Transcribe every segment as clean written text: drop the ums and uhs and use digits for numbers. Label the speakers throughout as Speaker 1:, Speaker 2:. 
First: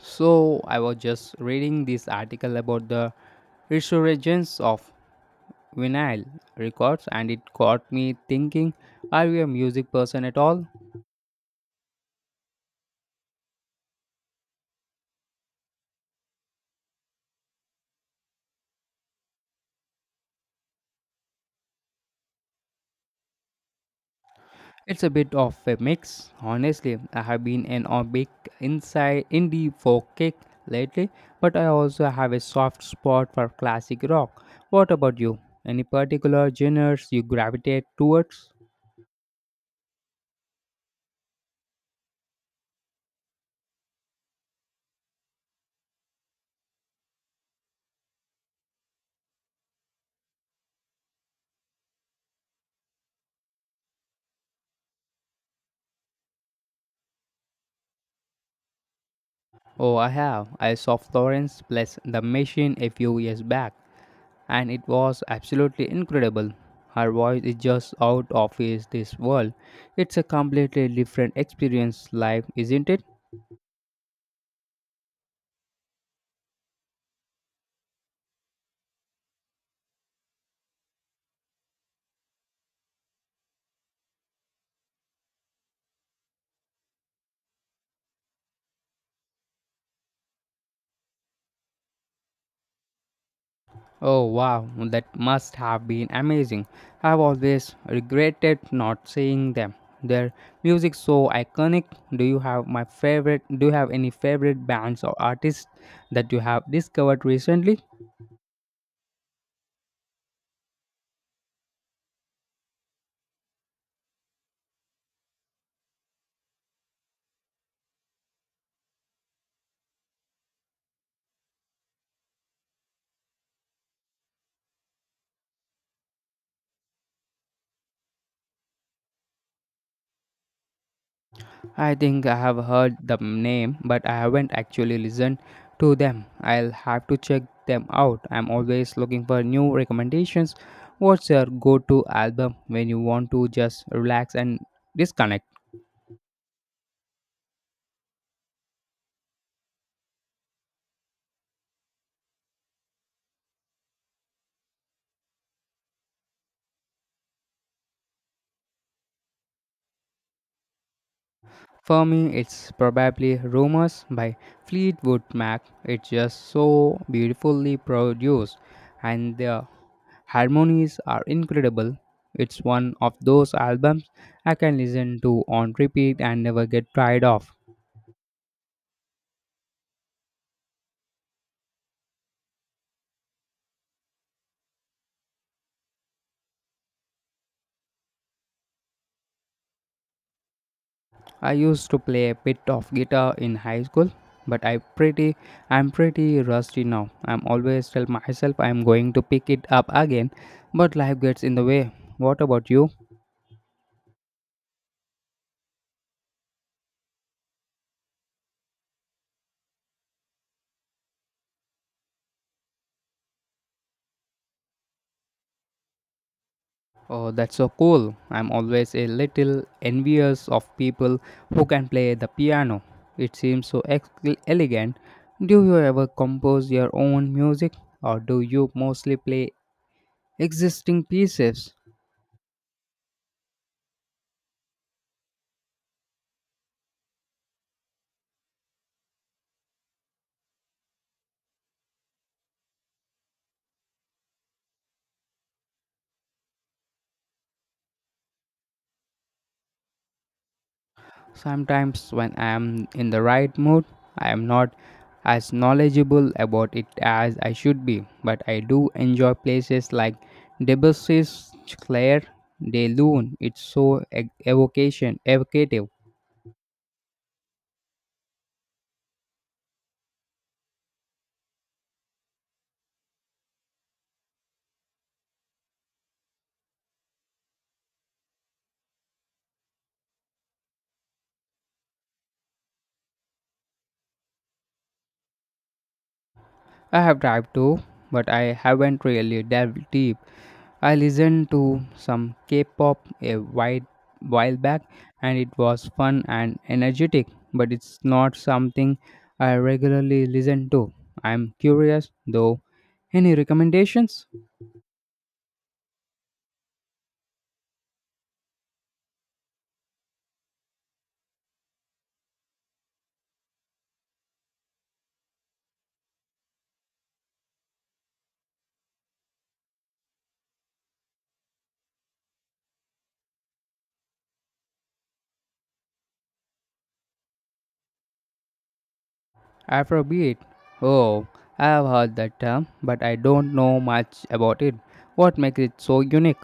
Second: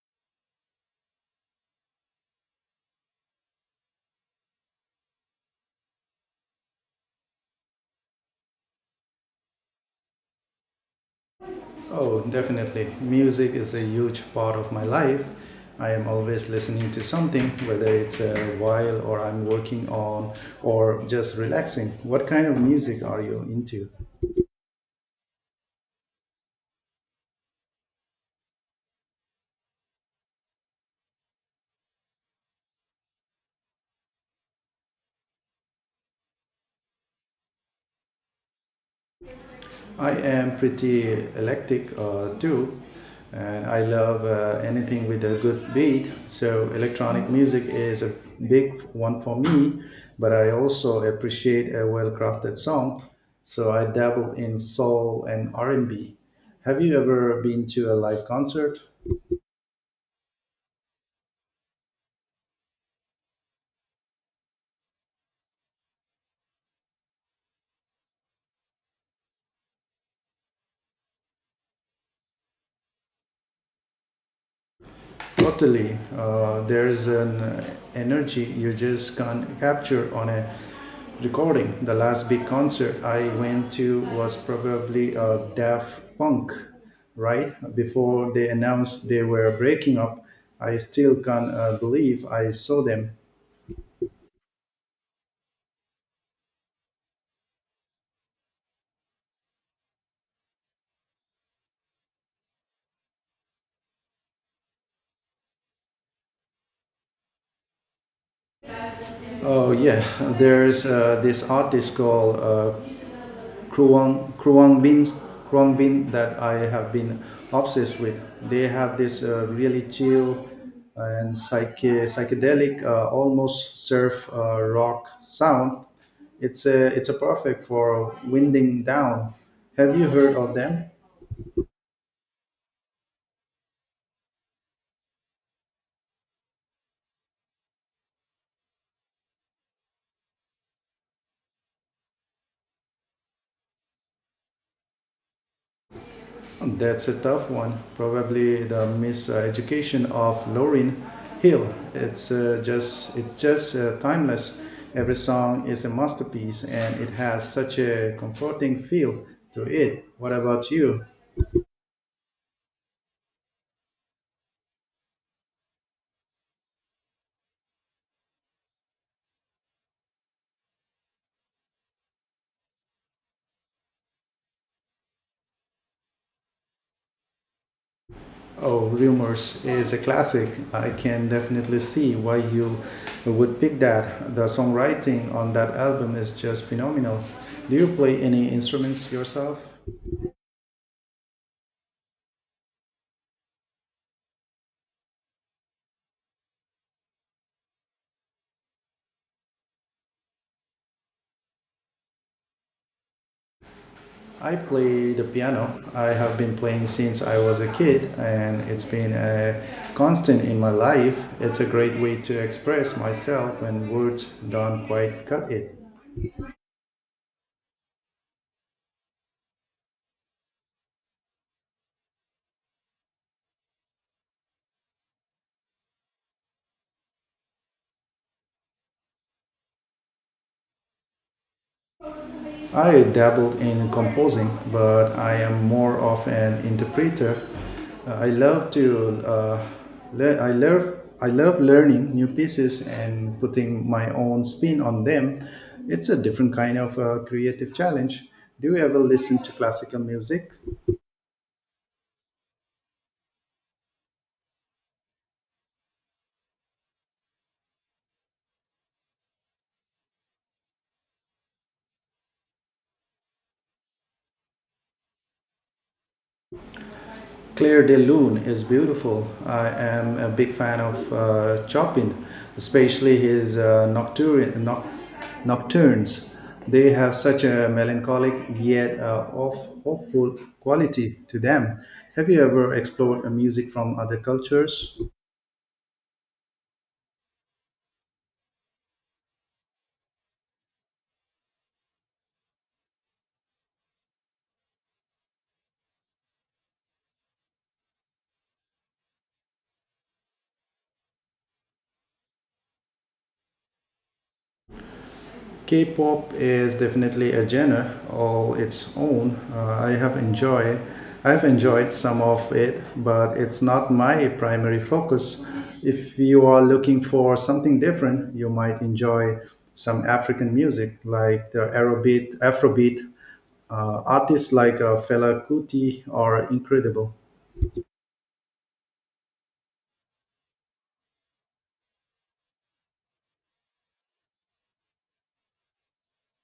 Speaker 1: So, I was just reading this article about the resurgence of vinyl records and it got me thinking, are you a music person at all?
Speaker 2: Oh, definitely. Music is a huge part of my life. I am always listening to something, whether it's a while or I'm working on or just relaxing. What kind of music are you into?
Speaker 1: It's a bit of a mix, honestly. I have been an a big inside indie folk kick lately, but I also have a soft spot for classic rock. What about you? Any particular genres you gravitate towards?
Speaker 2: I am pretty eclectic too, and I love anything with a good beat. So electronic music is a big one for me, but I also appreciate a well-crafted song. So I dabble in soul and R&B. Have you ever been to a live concert?
Speaker 1: Oh, I have. I saw Florence plus The Machine a few years back and it was absolutely incredible. Her voice is just out of is this world. It's a completely different experience, life, isn't it?
Speaker 2: Totally. There's an energy you just can't capture on a recording. The last big concert I went to was probably Daft Punk, right? Before they announced they were breaking up, I still can't believe I saw them.
Speaker 1: Oh wow, that must have been amazing. I've always regretted not seeing them. Their music's so iconic. Do you have my favorite? Do you have any favorite bands or artists that you have discovered recently?
Speaker 2: Oh, yeah. There's this artist called Kruang Kruang beans, Kruang bean that I have been obsessed with. They have this really chill and psychedelic, almost surf rock sound. It's a perfect for winding down. Have you heard of them?
Speaker 1: I think I have heard the name, but I haven't actually listened to them. I'll have to check them out. I'm always looking for new recommendations. What's your go to album when you want to just relax and disconnect?
Speaker 2: That's a tough one. Probably the miseducation of Lauryn Hill. It's just timeless. Every song is a masterpiece, and it has such a comforting feel to it. What about you?
Speaker 1: For me, it's probably Rumors by Fleetwood Mac. It's just so beautifully produced, and the harmonies are incredible. It's one of those albums I can listen to on repeat and never get tired of.
Speaker 2: Oh, Rumors is a classic. I can definitely see why you would pick that. The songwriting on that album is just phenomenal. Do you play any instruments yourself?
Speaker 1: I used to play a bit of guitar in high school, but I'm pretty rusty now. I'm always tell myself I'm going to pick it up again, but life gets in the way. What about you?
Speaker 2: I play the piano. I have been playing since I was a kid, and it's been a constant in my life. It's a great way to express myself when words don't quite cut it.
Speaker 1: Oh, that's so cool. I'm always a little envious of people who can play the piano. It seems so elegant. Do you ever compose your own music or do you mostly play existing pieces?
Speaker 2: I dabbled in composing, but I am more of an interpreter. I love to le- I love learning new pieces and putting my own spin on them. It's a different kind of creative challenge. Do you ever listen to classical music?
Speaker 1: Sometimes, when I am in the right mood, I am not as knowledgeable about it as I should be, but I do enjoy places like Debussy's Claire de Lune. It's so evocative.
Speaker 2: Claire de Lune is beautiful. I am a big fan of Chopin, especially his nocturnes. They have such a melancholic yet hopeful quality to them. Have you ever explored music from other cultures?
Speaker 1: I have tried to, but I haven't really delved deep. I listened to some K-pop while back and it was fun and energetic, but it's not something I regularly listen to. I'm curious though. Any recommendations?
Speaker 2: K-pop is definitely a genre all its own. I have enjoyed some of it, but it's not my primary focus. If you are looking for something different, you might enjoy some African music like the Afrobeat artists like Fela Kuti are incredible.
Speaker 1: Afrobeat. Oh, I have heard that term, but I don't know much about it. What makes it so unique?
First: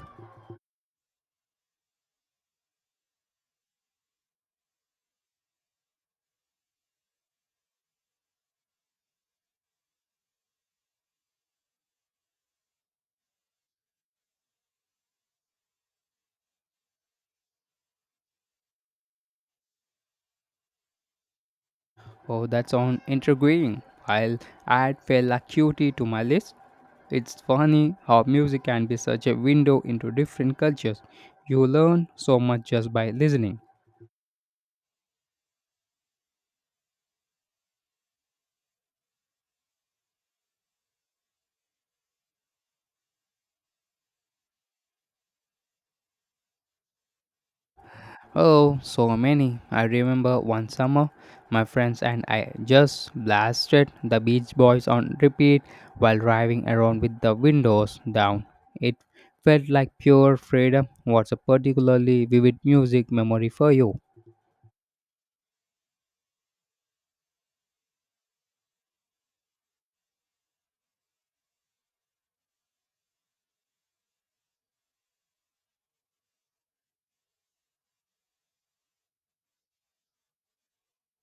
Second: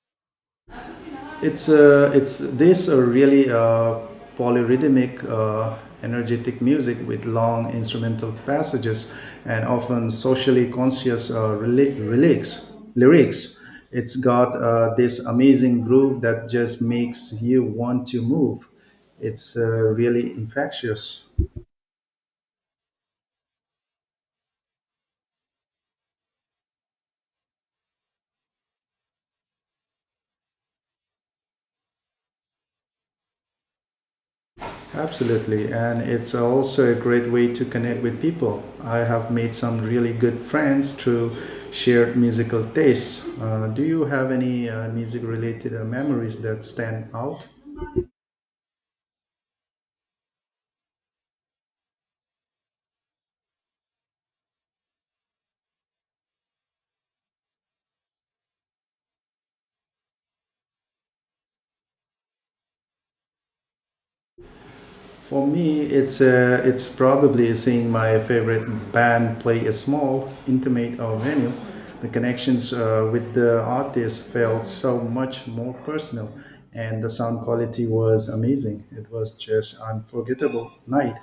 Speaker 2: It's this really polyrhythmic, energetic music with long instrumental passages and often socially conscious lyrics. Lyrics. It's got this amazing groove that just makes you want to move. It's really infectious.
Speaker 1: Oh, that sounds intriguing. I'll add Fela Acuity to my list. It's funny how music can be such a window into different cultures. You learn so much just by listening.
Speaker 2: Absolutely, and it's also a great way to connect with people. I have made some really good friends through shared musical tastes. Do you have any music-related memories that stand out?
Speaker 1: Oh, so many. I remember one summer, my friends and I just blasted the Beach Boys on repeat while driving around with the windows down. It felt like pure freedom. What's a particularly vivid music memory for you?
Speaker 2: For me, it's probably seeing my favorite band play a small, intimate venue. The connections with the artist felt so much more personal, and the sound quality was amazing. It was just unforgettable night.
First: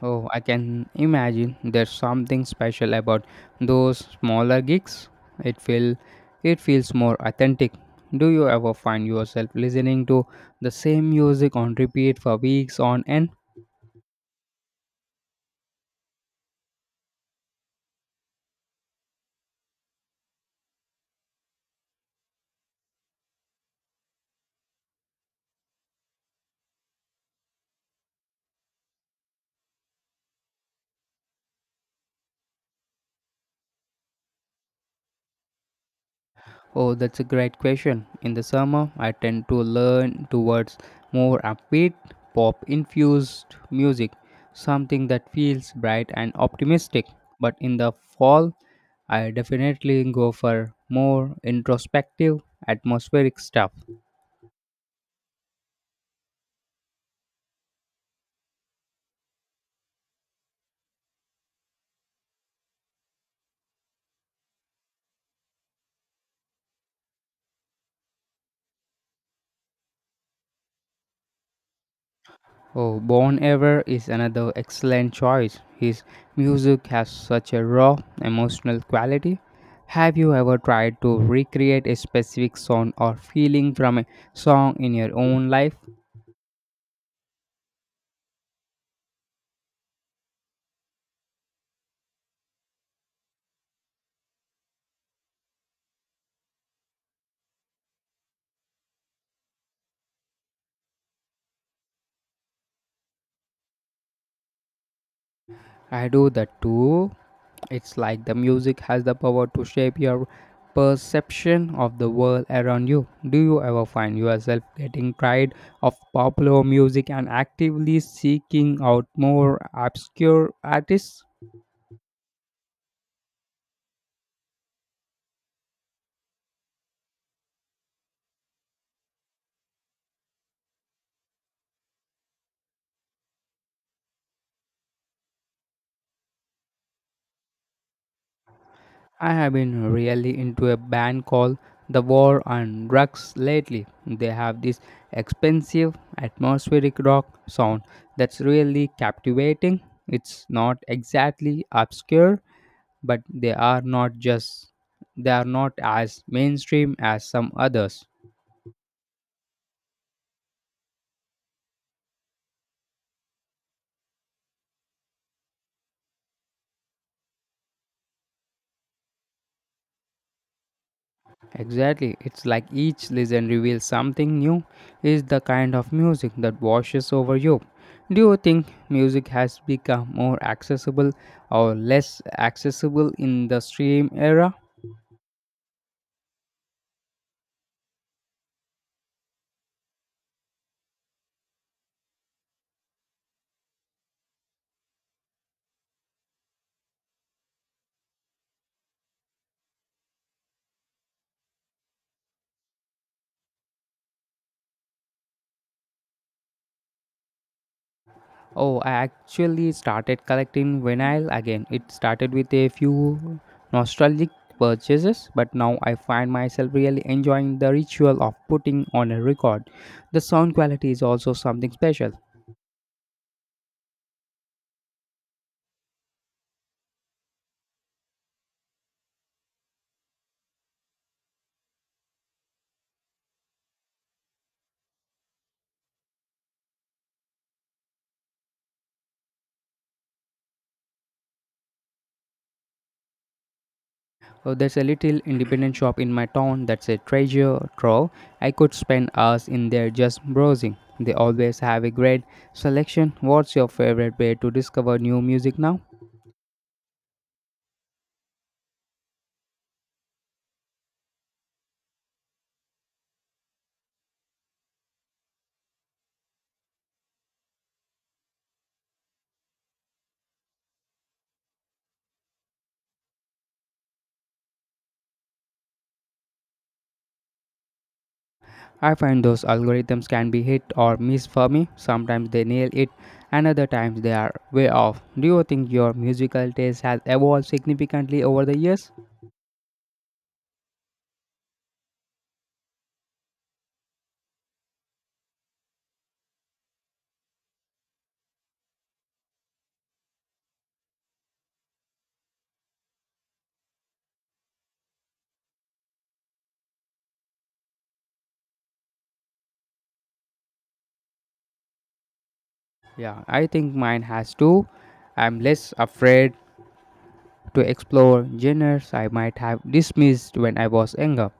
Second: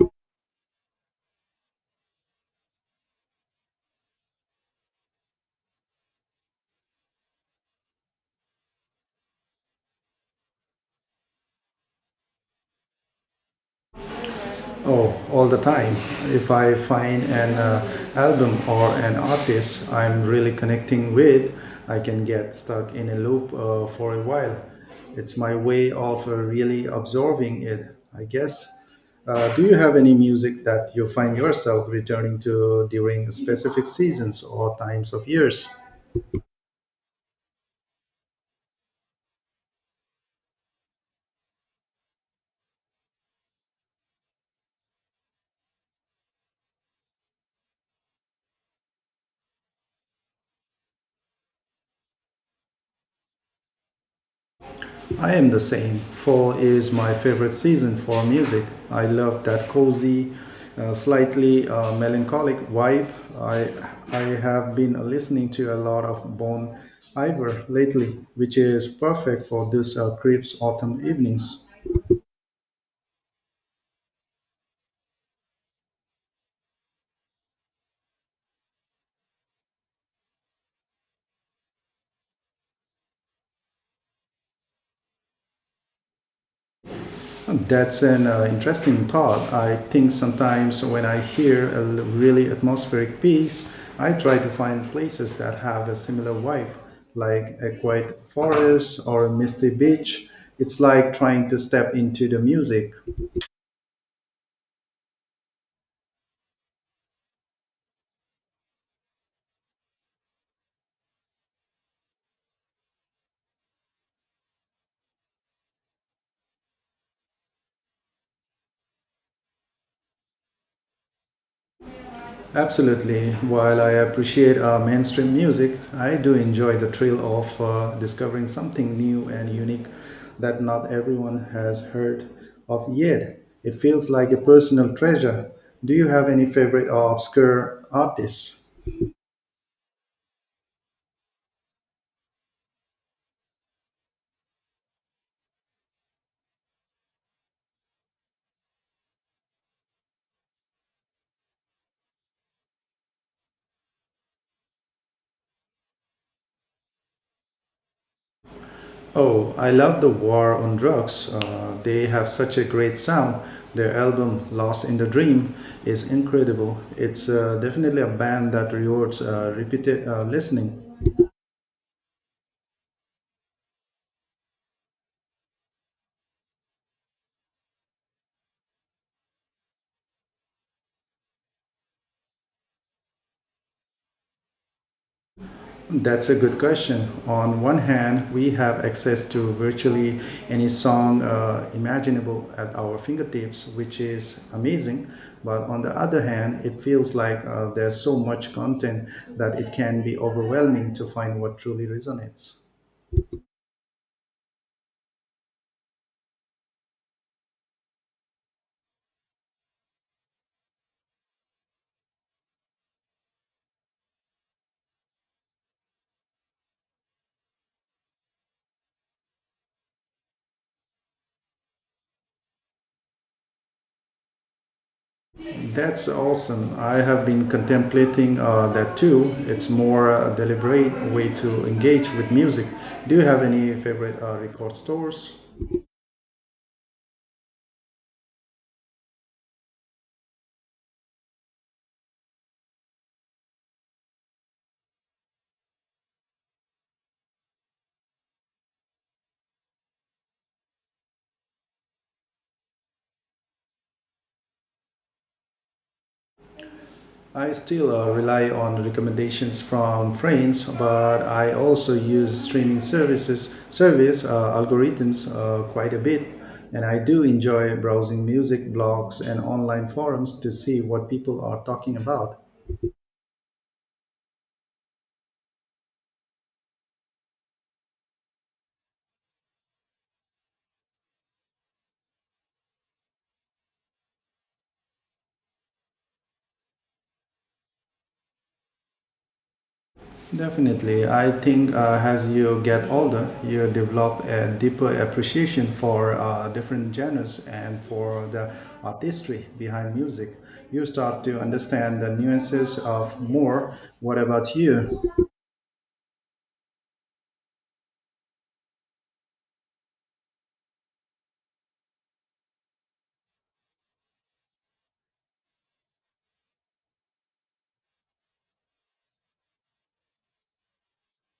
Speaker 1: Oh, I can imagine there's something special about those smaller gigs. It feel it feels more authentic. Do you ever find yourself listening to the same music on repeat for weeks on end?
Speaker 2: Oh, all the time. If I find an album or an artist I'm really connecting with, I can get stuck in a loop for a while. It's my way of really absorbing it, I guess. Do you have any music that you find yourself returning to during specific seasons or times of years?
Speaker 1: Oh, that's a great question. In the summer, I tend to learn towards more upbeat, pop infused music, something that feels bright and optimistic. But in the fall, I definitely go for more introspective, atmospheric stuff.
Speaker 2: I am the same. Fall is my favorite season for music. I love that cozy, slightly melancholic vibe. I I have been listening to a lot of Bon Iver lately, which is perfect for those crisp autumn evenings.
Speaker 1: Oh, Bon Ever is another excellent choice. His music has such a raw, emotional quality. Have you ever tried to recreate a specific sound or feeling from a song in your own life?
Speaker 2: That's an interesting thought. I think sometimes when I hear a really atmospheric piece, I try to find places that have a similar vibe, like a quiet forest or a misty beach. It's like trying to step into the music.
Speaker 1: I do that too. It's like the music has the power to shape your perception of the world around you. Do you ever find yourself getting tired of popular music and actively seeking out more obscure artists?
Speaker 2: Absolutely. While I appreciate mainstream music, I do enjoy the thrill of discovering something new and unique that not everyone has heard of yet. It feels like a personal treasure. Do you have any favorite or obscure artists?
Speaker 1: I have been really into a band called The War on Drugs lately. They have this expensive atmospheric rock sound that's really captivating. It's not exactly obscure, but they are not as mainstream as some others.
Speaker 2: Oh, I love the War on Drugs. They have such a great sound. Their album Lost in the Dream is incredible. It's definitely a band that rewards repeated listening.
Speaker 1: Exactly. It's like each listen reveals something new, is the kind of music that washes over you. Do you think music has become more accessible or less accessible in the stream era?
Speaker 2: That's a good question. On one hand, we have access to virtually any song imaginable at our fingertips, which is amazing. But on the other hand, it feels like there's so much content that it can be overwhelming to find what truly resonates.
Speaker 1: Oh, I actually started collecting vinyl again. It started with a few nostalgic purchases, but now I find myself really enjoying the ritual of putting on a record. The sound quality is also something special.
Speaker 2: That's awesome. I have been contemplating that too. It's more deliberate way to engage with music. Do you have any favorite record stores?
Speaker 1: Oh, there's a little independent shop in my town that's a treasure trove. I could spend hours in there just browsing. They always have a great selection. What's your favorite way to discover new music now?
Speaker 2: I still rely on recommendations from friends, but I also use streaming service algorithms quite a bit, and I do enjoy browsing music blogs and online forums to see what people are talking about.
Speaker 1: I find those algorithms can be hit or miss for me. Sometimes they nail it, and other times they are way off. Do you think your musical taste has evolved significantly over the years?
Speaker 2: Definitely. I think as you get older, you develop a deeper appreciation for different genres and for the artistry behind music. You start to understand the nuances of more. What about you?
Speaker 1: Yeah, I think mine has too. I'm less afraid to explore genres I might have dismissed when I was younger.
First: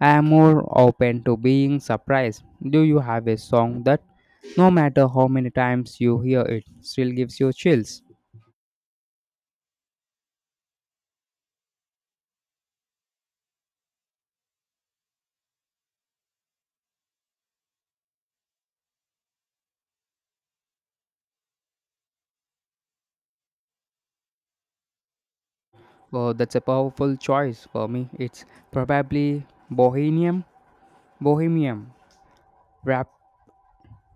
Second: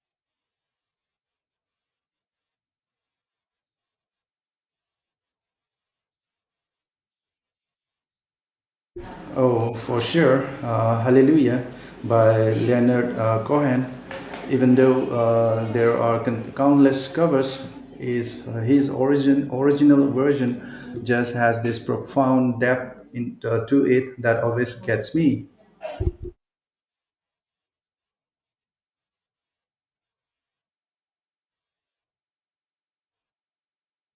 Speaker 1: I am more open to being surprised. Do you have a song that, no matter how many times you hear it, still gives you chills?
Speaker 2: Oh, for sure. Hallelujah by Leonard Cohen. Even though there are countless covers, is his original version just has this profound depth to it that always gets me.
Speaker 1: Oh, that's a powerful choice. For me, it's probably Bohemian Rap,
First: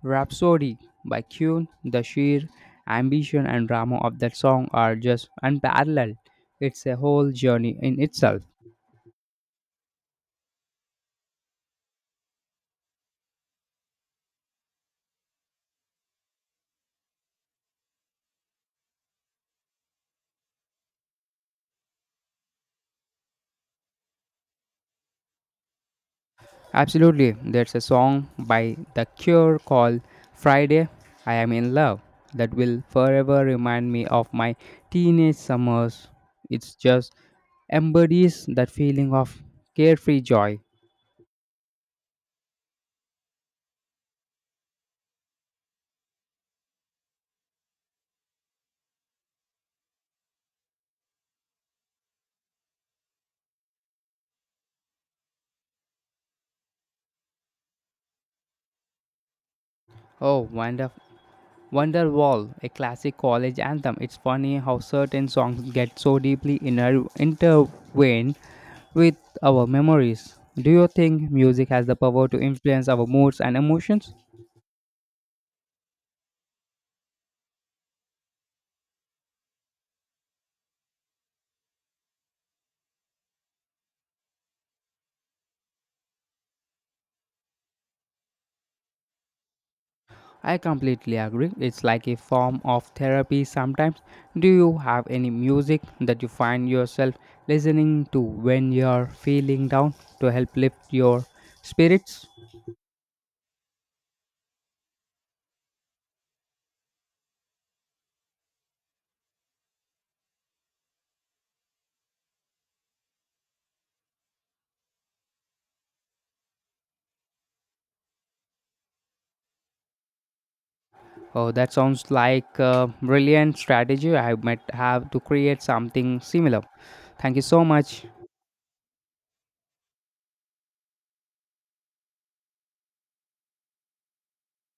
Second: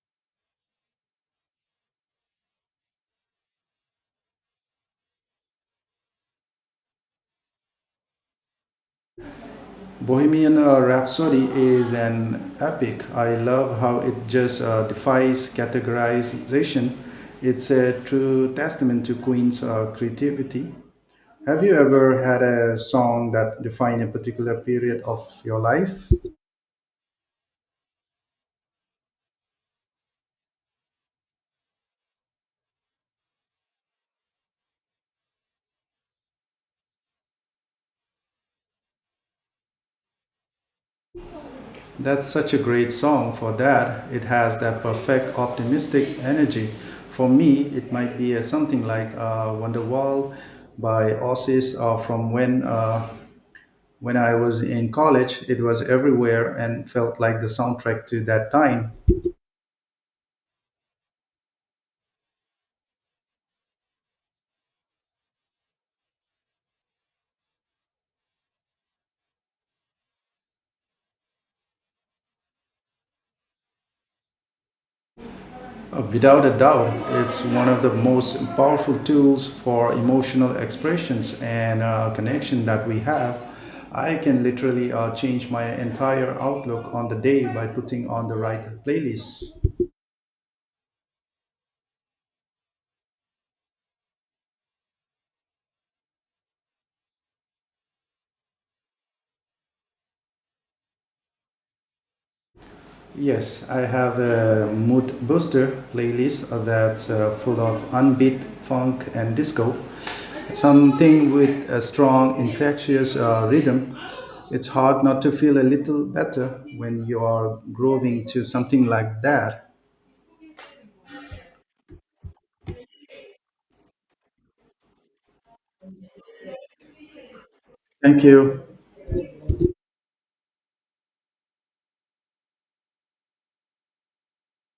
Speaker 1: Rhapsody by Kuhn. The sheer ambition and drama of that song are just unparalleled. It's a whole journey in itself.
Speaker 2: Bohemian Rhapsody is an epic. I love how it just defies categorization. It's a true testament to Queen's creativity. Have you ever had a song that defined a particular period of your life?
Speaker 1: Absolutely. There's a song by The Cure called Friday, I Am in Love that will forever remind me of my teenage summers. It's just embodies that feeling of carefree joy.
Speaker 2: That's such a great song for that. It has that perfect optimistic energy. For me, it might be something like Wonderwall by Oasis or from when when I was in college, it was everywhere and felt like the soundtrack to that time.
Speaker 1: Oh, Wonderwall, a classic college anthem. It's funny how certain songs get so deeply intertwined with our memories. Do you think music has the power to influence our moods and emotions?
Speaker 2: Without a doubt, it's one of the most powerful tools for emotional expressions and connection that we have. I can literally change my entire outlook on the day by putting on the right playlist.
Speaker 1: I completely agree. It's like a form of therapy sometimes. Do you have any music that you find yourself listening to when you're feeling down to help lift your spirits?
Speaker 2: Yes, I have a mood booster playlist that's full of unbeat funk and disco. Something with a strong, infectious rhythm. It's hard not to feel a little better when you are grooving to something like that.
Speaker 1: Oh, that sounds like a brilliant strategy. I might have to create something similar. Thank you so much.
Speaker 2: Thank you.